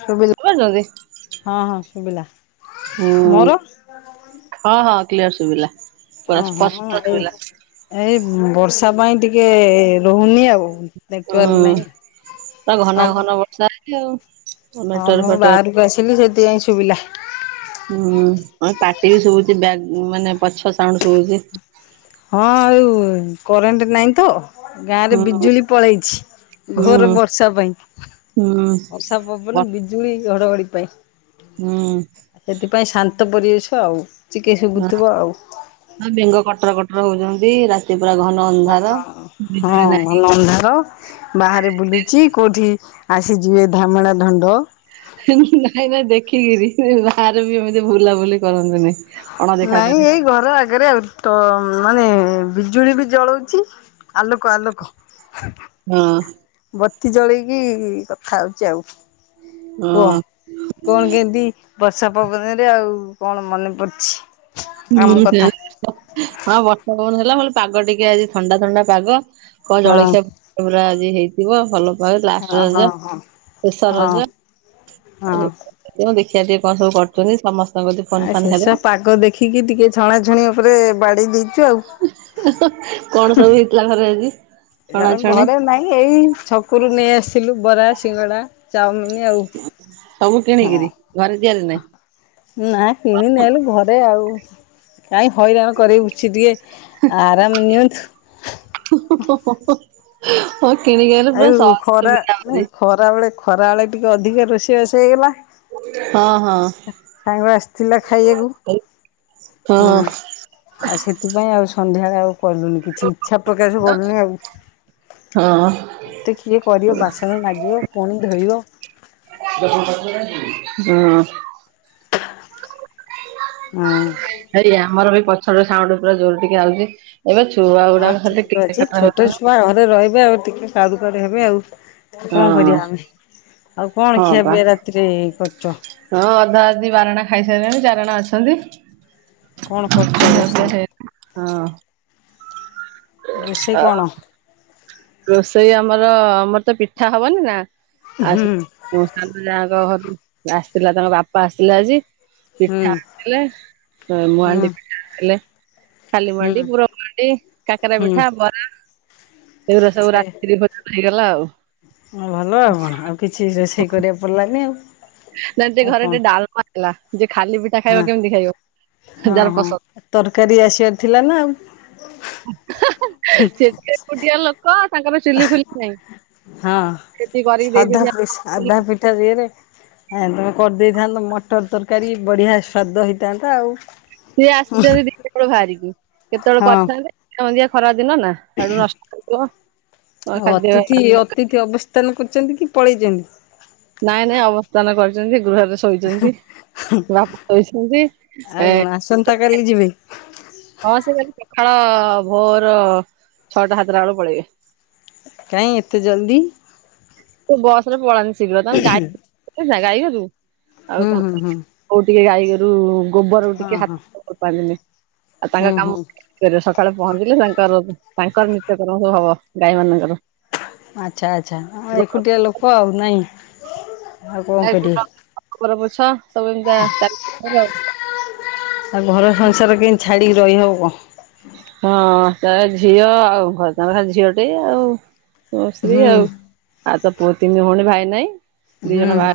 ଶୁବି ପାରୁଛନ୍ତି ହଁ ହଁ ଶୁଭିଲା, ହୁଁ ମୋର? ହଁ ହଁ କ୍ଲିୟର ସୁୁବିଲା। ଓ ହଁ ହଁ ଏ ଏଇ ବର୍ଷା ପାଇଁ ଟିକେ ରହୁନି ଆଉ। ନେଟୱାର୍କ ହଁ, ନାହିଁ। ପା ହଁ ଘନା ଘନ ବର୍ଷା ହେଇଚି ଆଉ। ହଁ ନେଟୱାର୍କ ମୁଁ ଫେଟୱାର୍କ ବାହାରକୁ ଆସିଲି ସେଥିପାଇଁ ଶୁଭିଲା। ହୁଁ ପାଟି ବି ଶୁବୁଛି ବ୍ୟା ମାନେ ପଛ ସାଉଣ୍ଡ ଶୁବୁଛି। ହଁ ଆଉ କରେଣ୍ଟ ନାଇଁ ତ। ଗାଁ ରେ ହୁଁ ବିଜୁଳି ପଳେଇଛି ଘୋର ବର୍ଷା ପାଇଁ। ଉଁ, ବର୍ଷା ପବନ ବ ବିଜୁଳି ଘଡଘଡି ପାଇଁ। ଉଁ। ସେଥିପାଇଁ ଶାନ୍ତ ପରିବେଶ ଆଉ ଟିକେ ଶୁଭୁଥିବ ଆଉ। ହଁ ବେଙ୍ଗ କଟର କଟର ହଉଛନ୍ତି ରାତି ପୁରା ଘନ ଅନ୍ଧାର ହଁ ବିଜୁଳି ନାହିଁ। ଭଲ ଅନ୍ଧାର ବାହାରେ ବୁଲୁଛି କୋଉଠି ଆସିଯିବେ ଧାମେଳା ଧଣ୍ଡ। ନାଇଁ ନାଇଁ ଦେଖିକିରି ବାହାରେ ବି ଏମିତି ବୁଲାବୁଲି କରନ୍ତୁ ନାଇଁ। ନାଇଁ ଏଇ ଘର ଆଗେରେ ଆଉ। ତ ମାନେ ବିଜୁଳି ବି ଜଳଉଛି ଆଲୋକ ଆଲୋକ। ହଁ। ବତି ଜଳେଇକି କଥା ହଉଛି ଆଉ କୁଅ। ହଁ କଣ କେମିତି ବର୍ଷା ପବନରେ ଆଉ କଣ ମନେ ପଡଛି? ହୁଁ ସେୟା। ହଁ ବର୍ଷା ପବନ ହେଲା ଭ ପାଗ ଟିକେ ଆଜି ଥଣ୍ଡା ଥଣ୍ଡା ପାଗ କଣ ହଁ ଜଳଖିଆ ପୁରା ଆଜି ହେଇଥିବ ଭଲ ଭ ଲାଷ୍ଟ ହଁ ରଜ ହଁ ହଁ ଶେଷ ହଁ ରଜ। ହଁ। ଥିବ ଦେଖିଆ ଟିକେ କଣ ସବୁ କରୁଛନ୍ତି ସମସ ଆ ଶେଷ ପାଗ ଦେଖିକି ଟିକେ ଛଣା ଛୁଣି ଉପରେ ବାଡେଇ ଦେଇ କଣ ସବୁ ହେଇଥିଲା ଘରେ ଆଜି? ଛଣାଛଣି ଘରେ ନାଇଁ ଏଇ ଛକରୁ ନେଇ ଆସିଥିଲୁ ବରା ସିଙ୍ଗଡା ଚାଓମିନ ଆଉ ସବୁ କିଣିକିରି ହଁ। ଘରେ ତିଆରି ନାହିଁ ନା କିଣି ନେଆଲୁ ଘରେ ଆଉ। କାଇଁ ହଇରାଣ କରିଛି ଟିକେ ଆରାମ ନିଅନ୍ତୁ। ଓ କିିଣିକି ଅଇଲେ [unintelligible] ଖରାବେେଳେ ଖରାବେେଳେ ଟିକେ ଅଧିକା ରୋଷେଇବାଷ ହେଇଗଲା। ହଁ ହଁ ସାଙ୍ଗ ଆସିଥିଲା ଖାଇବାକୁ ହଁ ହୁଁ। ଆଉ ସେଥିପାଇଁ ଆଉ ସନ୍ଧ୍ୟାରେ ଆଉ କଲୁନି କିଛି ଇଚ୍ଛା ପ୍ରକାଶ କଲୁନି ଆଉ। ହଁ। ଏତେ କିଏ କରିବ ବାସନ ମାଜିବ ପୁଣି ଧୋଇବ ହୁଁ। ହୁଁ। ଏଇ ଆମର ବି ପଛ ସାଉଣ୍ଡୁ ପୁରା ଜୋର ଟିକେ ଆଉଛି ଏବେ ଛୁଆ ହଁ ଗୁଡାକ ଠିକ୍ ଖାଲି ଟିକେ ଅଛି କଟ ଛୋଟ ହଉ ଛୁଆ ରହିବେ ଆଉ ଟିକେ କାରୁ କାରୁ ହେବେ ଆଉ। ଆଉ କଣ ହଁ କରିବା ଆମେ ଆଉ ହଁ କଣ ଖିଆ ପା ପିଆ ରାତିରେ କରୁଚ? ହଁ ଅଧା ଅଧି ବାରଣା ଖାଇସାରିଲେଣି ଚାରଣ ଅଛନ୍ତି। କଣ କରିଚ ଖିଆ ପିଆ ହେଇନି। ହଁ ରୋଷେଇ ରୋଷେଇ ଆଉ କଣ? ରୋଷେଇ ଆମର ଆମର ତ ପିଠା ହବନି ନା। ହୁଁ। ମୁଁ ସାନ ଯାଙ୍କ ଘରୁ ଆସିଥିଲା ତାଙ୍କ ବାପା ଆସିଥିଲା ଆଜି। ହୁଁ। ପିଠା ଆଣିଥିଲେ ହୁଁ ମୁହାଣ୍ଡି ପିଠା ଆଣିଥିଲେ। ଖାଲି ହୁଁ ମଣ୍ଡି ପୁର ମଣ୍ଡି କାକରା ହୁଁ ପିଠା ବରା ଏଗୁରା ସବୁ ରାତିରେ ଭୋଜନ ହେଇଗଲା ଆଉ। ହଁ ଭଲ ଆଉ କଣ ଆଉ କିଛି ରୋଷେଇ କରିବାକୁ ପଡିଲାନି ଆଉ। ନାଇ ଟିକେ ଆଉ ଘରେ କଣ ଟିକେ ଡାଲମା ହେଲା ଯେ ଖାଲି ପିଠା ହଁ ଖାଇବ କେମିତି ଖାଇବ ହଁ ଯାହାର ହଁ ପସନ୍ଦ? ତରକାରୀ ଆସିବାର ଥିଲା ନା ଆଉ। ସେତ ଏକୁଟିଆ ଲୋ କ ତାଙ୍କ ପାଇଁ ଚୁଲି ଫୁଲି ନାହିଁ ହଁ ସେତିି କରିକି ଦେଇଛନ୍ତି ତା ଦିଅ ରେ ଆ ତମେ କରିଦେଇଥାନ୍ତ ମଟର ତରକାରୀ ବଢିଆ ସ୍ଵାଦ ହେଇଥାନ୍ତା ଆଉ। ସିଏ ଆସିଛନ୍ତି ଦିପହର ବାହାରିକି କେତେବେଳେ ହଁ କରିଥାନ୍ତେ [inaudible] ଖରା ଦିନ ନା। ଆଡୁ ନଷ୍ଟ କରିବ ଆଉ ଖାଦ୍ୟ ଅତିଥି ଅତିଥି ଅବସ୍ଥାନ କରୁଛନ୍ତି କି ପଳେଇଛନ୍ତି? ନାଇଁ ନାଇଁ ଅବସ୍ଥାନ କରିଛନ୍ତି ଗୃହରେ ଶୋଇଛନ୍ତି। ବାପା କହିଛନ୍ତି ଆଉ ଏ କଣ ଆସନ୍ତା କାଲି [unintelligible] ଯିବେ ହଁ ସେ କାଲି ସକାଳ ଭୋର ଛଅଟା ସାତଟା ବେଳୁ ପଳେଇବେ। କାଇ ଏତେ ଜଲ୍ଦି? ବସ ରେ ପଳାନ୍ତି ଶୀଘ୍ର [unintelligible] ଗାଈଆଉ। ହୁଁ ହୁଁ ହୁଁ କଉ ଟିକେ ଗାଈଗୋରୁ ଗୋବର ହଁ ଟିକେ ହଁ ହାତ କରିପାରିଲନି ଆଉ ତାଙ୍କ ହୁଁ ହୁଁ କାମ ସକାଳେ ପହଞ୍ଚିଲେ ତାଙ୍କର ତାଙ୍କର ନିତ୍ୟକରମ ସବୁ ହବ ଗାଈ ମାନଙ୍କର। ଆଚ୍ଛା ଆଚ୍ଛା ଏକୁଟିଆ ଲୋକ ଆଉ ନାହିଁ। [unintelligible] ପୋଛା ସବୁ ଏମିତିଚାଳିଛି ତାର। ଆଉ ଘର ସଂସାର କେମିତି ଛାଡ଼ିକି ରହିହେବ? ହଁ ତାର ଝିଅ ଆଉ ଘର ତାଙ୍କ ପାଖ ଝିଅଟେ ଆଉ ସ୍ତ୍ରୀ ହୁଁ ଆଉ। ଆଉ ତ ପୁଅ ତିନି ଭଉଣୀ ଭାଇ ନାହିଁ ଦିଇ ହୁଁ ଜଣ ଭା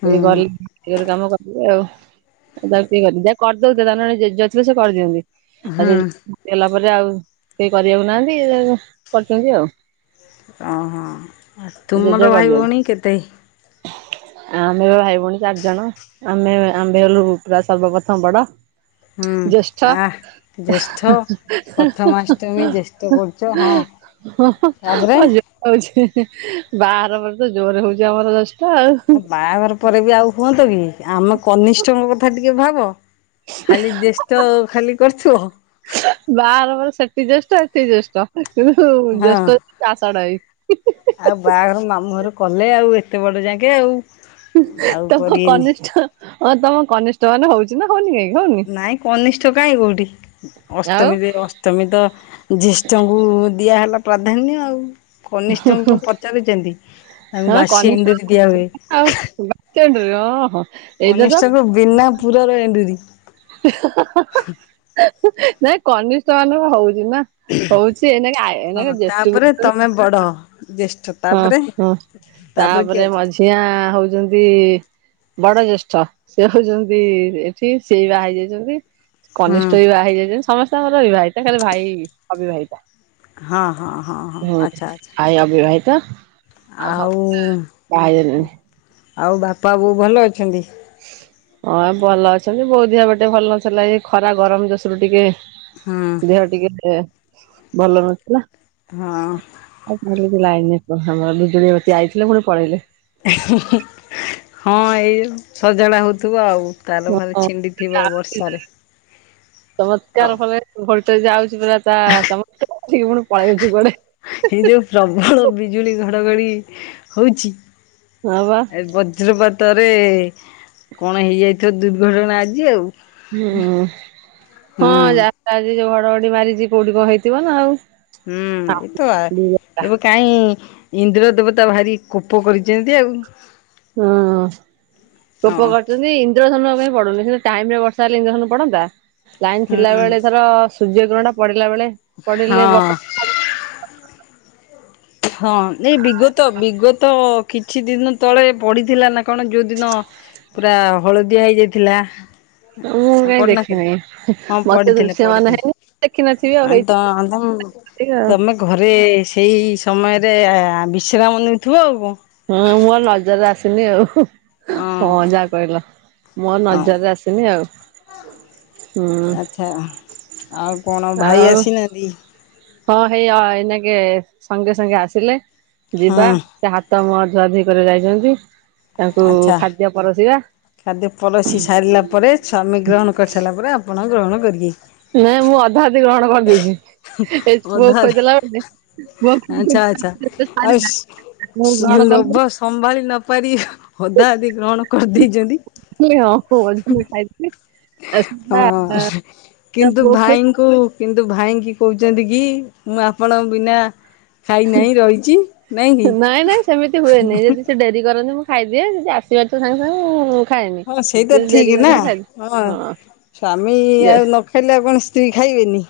ହୁଁ ଟ ଗ କାମ କରିବେ ଆଉ। [unintelligible] ତାକୁ କିଏ କରିନି ଯାହା କରିଦଉ ତାେ [unintelligible] ଯଥିଲେ ସେ କରିଦିଅନ୍ତି ହୁଁ ଆଉ ହୁଁ ସେ ଗଲା ପରେ ଆଉ କେହି କରିବାକୁ ନାହାନ୍ତି କରିଛନ୍ତି ଆଉ। ହଁ ହଁ ଜେଜେ ତୁମର ଭାଇ କରିଦିଅନ୍ତି ଭଉଣୀ କେତେ? ଆମେ ଭାଇ ଭଉଣୀ ଚାରିଜଣ ଆମେ ଆମ୍ଭେ ହେଲୁ ପୁରା ସର୍ବପ୍ରଥମ ବଡ। ହୁଁ ଜ୍ୟେଷ୍ଠ ଆ ଜ୍ୟେଷ୍ଠ ପ୍ରଥମାଷ୍ଟମୀ ଜ୍ୟେଷ୍ଠ [inaudible] କରୁଛ ହଁ [inaudible] ତାପରେ ହଉଛି ହିଁ-ହିଁ [unintelligible] ପରେ ତ ଜୋରେ ହଉଚି ଆମର [unintelligible] ଆଉ ହୁଁ। ବାହାଘର ପରେ ବି ଆଉ ହୁଅନ୍ତ କି ଆମ କନିଷ୍ଠଙ୍କ କଥା ଟିକେ ଭାବ। ଖାଲି ଜେଷ୍ଟ ଖାଲି କରୁଥିବ। ବାହାଘର ପରେ ସେଟି ଜଷ୍ଟ ଏଟି ଜଷ୍ଟ [unintelligible] ଜେଷ୍ଟ [unintelligible] ଆଉ ବାହାଘର ମାମୁଁ ଘର କଲେ ଆଉ ଏତେ ବଡ଼ ଯାଙ୍କେ ଆଉ। ଆଉ ତମ କରିବେନି କନିଷ୍ଠ ହଁ ତମ କନିଷ୍ଠ ମାନେ ହଉଛି ନା ହଉନି କାଇଁ। ନାଇଁ କନିଷ୍ଠ କାଇଁ କୋଉଟି, ଆଉ ଅଷ୍ଟମୀରେ ଅ ଷ୍ଟମୀ ତ ଜ୍ୟେଷ୍ଠଙ୍କୁ ଦିଆହେଲା ପ୍ରାଧାନ୍ୟ ଆଉ। କନିଷ୍ଠଙ୍କୁ କଣ ପଚାରୁଛନ୍ତି, ତାଙ୍କୁ ହଁ ବାସି କନିଷ୍ଠ ଏଣ୍ଡୁରି ଦିଆହୁଏ। ଆଉ [inaudible] ତ କନିଷ୍ଟଙ୍କୁ ବିନା ପୁର ରେ ଏଣ୍ଡୁରି। [unintelligible] ନାଇଁ କନିଷ୍ଠ ମାନଙ୍କର ହଉଚି ନା। ହଉଚି ଏଇନାକେ-ଏଇନାକେ ଜ୍ୟେଷ୍ଟୁକୁ ଆମେ ବଡ଼। [unintelligible] ହଁ-ହଁ ତାପରେ ମଝିଆଁ ହଉଚନ୍ତି ବଡ ଜ୍ୟେଷ୍ଠ, ସେ ହଉଚନ୍ତି ଏଠି ସେଇ ବାହା ହୋଇଯାଉଚନ୍ତି। ହୁଁ କନିଷ୍ଠ ବିି ବାହା ହେଇଯାଇଚନ୍ତି ସମସ୍ତେ ଆମର ବିବାହିତା ଖାଲି ଭାଇ ଅବିବାହିତା। ହଁ ହଁ ହଁ ହଁ ହୁଁ, ଆଚ୍ଛା ଆଚ୍ଛା ଭାଇ ଅବିବାହିତା। [inaudible] ବାହା ଆଉ ହୋଇଯାଇଚନ୍ତି। ଆଉ ବାପା ବୋଉ ଭଲ ଅଛନ୍ତି? ହଁ ଭଲ ଅଛନ୍ତି, ବୋଉ ଧିଅ ଏପଟେ ଟିକେ ଭଲ ନଥିଲା, ଏଇ ଖରା ଗରମ୍ ଦୋଷରୁୁ ଟିକେ ହୁଁ। ଦେହ ଟିକେ ଭଲ ନଥିଲା। ହଁ। ଆଉ [unintelligible] ଲାଇନ୍ [unintelligible] ଆମର ବିଜୁଳିବତି ଆଇଥିଲେ ପୁଣି ପଳେଇଲେ। ଏ-ହିଁ-ହିଁ ହଁ ଏଇ ଯୋଉ ସଜାଡ଼ା ହଉଥିବ ଆଉ। ତାର ଫାର ହଁ ଛିଣ୍ଡିଥିବ ବର୍ଷାରେ, ହଉ। ଭୋଲ୍ଟେଜ୍ ଯାଉଛି ପୁରା ତା [unintelligible] ପୁଣି [unintelligible] କୁଆଡେ। ଏଇ ଯୋଉ ପ୍ରବଳ ବିଜୁଳି ଘଡଘଡି ହଉଚି ହଁ ବା। ଏ ବଜ୍ରପାତରେ କଣ ହେଇଯାଇଥିବ ଦୁର୍ଘଟଣା ଆଜି ଆଉ। ହୁଁ-ହଁ ହୁଁ [unintelligible] ଯୋଉ ଘଡଘଡି ମାରିଚି, କୋଉଠି କଣ ହେଇଥିବ ନା ଆଉ। ହୁଁ ଏଇତ ଆ ଏବେ କାଇଁ ଇନ୍ଦ୍ର ଦେବତା ଭାରି କୋପ କରିଚନ୍ତି ଆଉ। ହୁଁ, କୋପ ହଁ। କର୍ ଚନ୍ତୀ ଇନ୍ଦ୍ରଧନୁ ଆଉ କାଇଁ ପଡୁନି ସେ ଟାଇମ୍ ରେ ବର୍ଷା ହେଲେ ଇନ୍ଦ୍ରଧନୁ ପଡନ୍ତା, ଲାଇନ୍ ହୁଁ ଥିଲାବେଳେ ଧର ସୂର୍ଯ୍ୟ ଗ୍ରହଣ ପଡିଲା ବେଳେ ପଡିଲେ ହଁ ବର୍ଷା ହଁ ଏଇ ବିଗତ-ବିଗତ କିଛି ଦିନ ତଳେ ପଡିଥିଲା ନା କଣ ଯୋଉଦିନ ପୁରା ହଳଦିଆ ହେଇଯାଇଥିଲା ମୁଁ କଣ କାଇଁ ପଢିନଥିଲେ? ଦେଖିନି ହଁ ମତେ ପଢିଥିଲେ ଦୃଶ୍ୟମାନ ହେଇନି ଦେଖିନଥିବି ଆଉ ପଢିଥିଲେ। ଆଁ ତ ହେଇଥିବ ଆଁତଂ ଆଉ ତମେ କେ ଘରେ ସେଇ ସମୟରେ ବିଶ୍ରାମ ନେଉଥିବ ଆଉ କଣ। ହଁ ମୋର ନଜର ଆସିନି ଆଉ। ହଁ ଯାହା କହିଲ ମୋ ହଁ ନଜରରେ ଆସିନି ଆଉ। ହୁଁ ଆଚ୍ଛା ଆଉ କଣ ଭାଇ ଆଉ ଆସିନାହାନ୍ତି? ହଁ ହେଇ ଆଇ ଏଇନାକେ ସଙ୍ଗେ ସଙ୍ଗେ ଆସିଲେ ଯିବା ହଁ ସେ ହାତ ମୁହଁଧୁଆ ଧୁଇଧୁଇ କରିବାକୁ ଯାଇଛନ୍ତି ତାଙ୍କୁ ଆଚ୍ଛା। ଖାଦ୍ୟ ପରସିବା ଖାଦ୍ୟ ପଳଶି ସାରିଲା ପରେ ସ୍ୱାମୀ ଗ୍ରହଣ କରିସାରିଲା ପରେ ଆପଣ ଗ୍ରହଣ କରିବେ। ନାଇଁ ମୁଁ ଅଧା ଅଧି ଗ୍ରହଣ କରିଦେଇଛି ଏ ପୁଅକୁ ଖୋଇଦେଲା ମାନେ ଆଛା ଆଚ୍ଛା ଅଇସ ମୁଁ ଗ୍ରହଣ ଲୋଭ କରିନଥିଲି ସମ୍ଭାଳି ନ ପାରି ଅଧା ଅଧି ଗ୍ରହଣ କରିଦେଇଛନ୍ତି? ଅ ହୋ ଅଜ ଖାଇ ହଁ [unintelligible] କିନ୍ତୁ ଭାଇଙ୍କୁ କିନ୍ତୁ ଭାଇଙ୍କି କହୁଛନ୍ତି କି ମୁଁ ଆପଣଙ୍କ ବିନା ଖାଇନାହିଁ ରହିଛି କି? ନାଇଁ ନାଇଁ ସେମିତି ହୁଏନି ଯଦି ସେ ଡେରି କରନ୍ତିି ମୁଁ ଖାଇଦି ଦିଏ ସେ ଆସିବାର ତ ସାଙ୍ଗେ ସାଙ୍ଗେ ଆଉ ହଁ ସେଇ ତ ଠିକ ନା ହଁ ସ୍ଵାମୀ ଆଉ ନଖାଇ ଖାଇଲେ ଆଉକଣ ସ୍ତ୍ରୀ ଖାଇବେନି।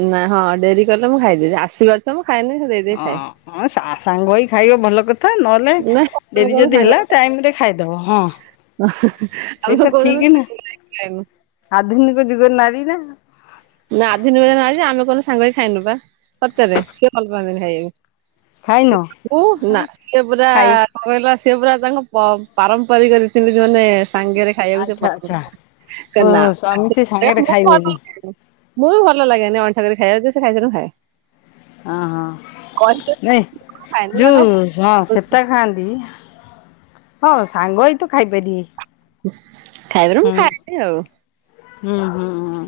ନାଇଁ ହଁ ଡେରି କଲେ ମୁଁ ଖାଇଦେବି ଆସିବାର ତ ମୁଁ ଖାଏନି ଦେଇଦେଇ ଖାଏ। ହଁ ହଁ ସା ସାଙ୍ଗ ହେଇ ଖାଇବ ଭଲ କଥା ନହେଲେ ନା ଆମେ ଡେରି ଯଦି ହେଲା ଟାଇମ ରେ ଖାଇଦବ ହଁ। ହ ଆମେ ସେଇଟା ଠିକ କଉଦିନ ନା ଟାଇମରେ ଖାଇନୁୁ। ଆଧୁନିକ ଯୁଗରେ ନାରୀ ନା। ନା ଆଧୁନିକ ଯୁଗ ନାରୀନା ଆମେ କଉ ଦିନ ସାଙ୍ଗହେଇକି ଖାଇନୁବା ସତରେ ସିଏ ଭଲ ପାଆନ୍ତିିନି ଖାଇିବାକୁ। ଖାଇନ ମୁଁ ସେ ନାଁ ପୁରା ଆ ଖାଇ କଣ କହିଲ ସିଏ ପୁରା ତାଙ୍କ ପ ପାରମ୍ପରିକ ରୀତିନୀତି ମାନେ ସାଙ୍ଗରେ ଖାଇବାକୁ ସେ ଆଚ୍ଛା ଆଚ୍ଛା ଓ ପସନ୍ଦ- ସ୍ୱାମୀ ସ୍ତ୍ରୀ ସାଙ୍ଗରେ [inaudible] ଖାଇବେନି ମୁଁ ବି ଭଲ ଲାଗେନି ଅଇଁଠା କରି ଖାଇବାକୁ ସେ ଖାଇସାଇଲେ ମୁଁ ଖାଏ। ଓ ହଁ କହିଲେ ନାଇ ମୁଁ ଖାଏନି ଯୋଉ ତାଙ୍କ ହଁ ସେଟା ଖାଆନ୍ତି ହଁ ସାଙ୍ଗ ଏ ତୁ ଖାଇପାରିବି ଖାଇବାରୁ ମୁଁ ଖାଇବି ଆଉ ହୁଁ ହୁଁ ହୁଁ।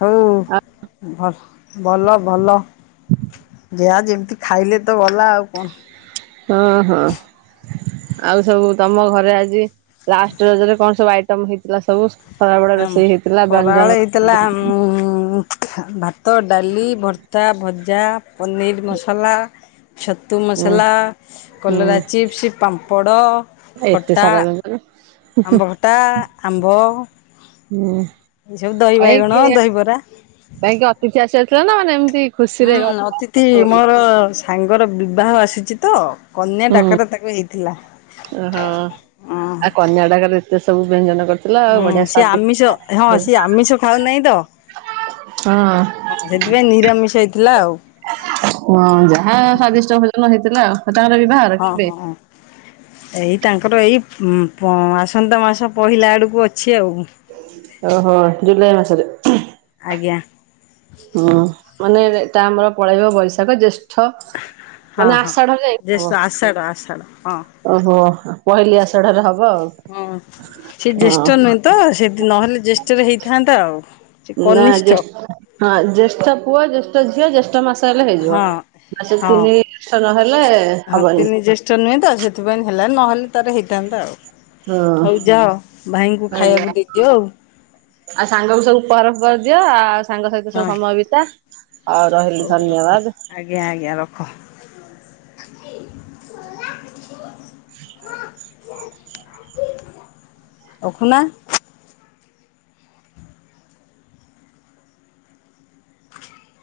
ହଉ ଭ ଭଲ ଭଲ। [inaudible] ପିଆଜ ଏମିତି ଖାଇଲେ ତ ଗଲା ଆଉ କଣ ହଁ ହଁ। ଆଉ ସବୁ ତମ ଘରେ ଆଜି ଲାଷ୍ଟ ରଜରେ କଣ ସବୁ ଆଇଟମ ହେଇଥିଲା ସବୁ ସରାବେଳେ ରୋଷେଇ ହେଇଥିଲା ବ୍ୟଞ୍ଜନ ହୁଁ ହୁଁ ଭାତ ଡାଲି ଭର୍ତ୍ତା ଭଜା ପନିର ମସଲା ଛତୁ ହୁଁ ମସଲା କଲରା ହୁଁ ଚିପ୍ସ ପାମ୍ପଡ଼ ଏତେ ଖଟା [inaudible] ଆମ୍ବଖଟା ଆମ୍ଭ [inaudible] ଏଇ ସବୁ ଦହି ବାଇଗଣ ଦହିବରା। କାଁଇକି ଅତିଥି ଆସି ଆସିଥିଲା ନା, ମାନେ ଏମିତି ହୁଁ, ଖୁସିରେ ଘର ଅତିଥି ବୋଲି ମୋର, ସାଙ୍ଗର ବିବାହ ଆସିଚି ତ। କନ୍ୟା ଡାକରା ତାକୁ ହେଇଥିଲା। ଓହଁ, ଆ କନ୍ୟା ଡାକରେ, ଏତେ ସବୁ ବ୍ୟଞ୍ଜନ କରି ହୁଁ, ସିଏ ଆମିଷ, ହଁ ସିଏ ଆମିଷ ଖାଉ ନାହିଁ ତ? ହଁ ଅ। ହଁ, ସେଥିପାଇଁ ନିରାମିଷ ହେଇଥିଲା ଆଉ। ହଁ, ଯାହା ସ୍ଵାଦିଷ୍ଟ ଭୋଜନ ହେଇଥିଲା ଆ ହଁ ହଁ। ଏଇ ତାଙ୍କର ଏଇ, ଆସନ୍ତା ମାସ ପହିଲା ଆଡ଼କୁ ଅଛି ଆଉ। ଓହୋ, ଜୁଲାଇ ମାସରେ? ଆଜ୍ଞା। ହୁଁ, ମାନେ ତା ଆମର ପଳେଇବ ବୈଶାଖ ଜେଷ୍ଠ ଠ, ହଁ ମାନେ ହଁ। ଆଷାଢରେ ଯାଇକି ଜ୍ୟେଷ୍ଠ ହବ? ଆଷାଢ଼ ଆଷାଢ଼ ହଁ ଓହୋ, ପହିଲି ଆଷାଢ ରେ ହବ ଆଉ, ହଁ ସେ ହ। ଜ୍ୟେଷ୍ଠ ନୁହେଁ ତ, ସେଠି ନହେଲେ, ଜେଷ୍ଟରେ ହେଇଥାନ୍ତା ଆଉ। ସେ ନା କନିଷ୍ଠ ଜେ ହଁ, ଜ୍ୟେଷ୍ଠ ପୁଅ, ଜ୍ୟେଷ୍ଠ ଝିଅ, ଜ୍ୟେଷ୍ଠ ମାସ ହେଲେ ହେଇଯିବ, ହଁ ସେ ହଁ। ତିନି ଜେଷ୍ଟ ନହେଲେ ହଁ ହବନି। ତିନି ଜ୍ୟେଷ୍ଠ ନୁହେଁ ତ, ସେଥିପାଇଁ ହେଲା, ନହେଲେ ରେ ହେଇଥାନ୍ତା ଆଉ, ହଁ ହଉ ଯାଅ, ଭାଇଙ୍କୁ ଆଜ୍ଞା। ଖାଇବାକୁ ଦେଇଦିଅ ଆଉ। ଆଉ ସାଙ୍ଗ ବି ସବୁ ପରହରଫର ଦିଅ ଆଉ, ସାଙ୍ଗ ସହିତ ସବୁ ହଁ ସମୟ ବିତା ଆଉ ରହିଲି ହଉ ରଖ। ଧନ୍ୟବାଦ। ଆଜ୍ଞା ଆଜ୍ଞା ରଖ। ରଖୁନା।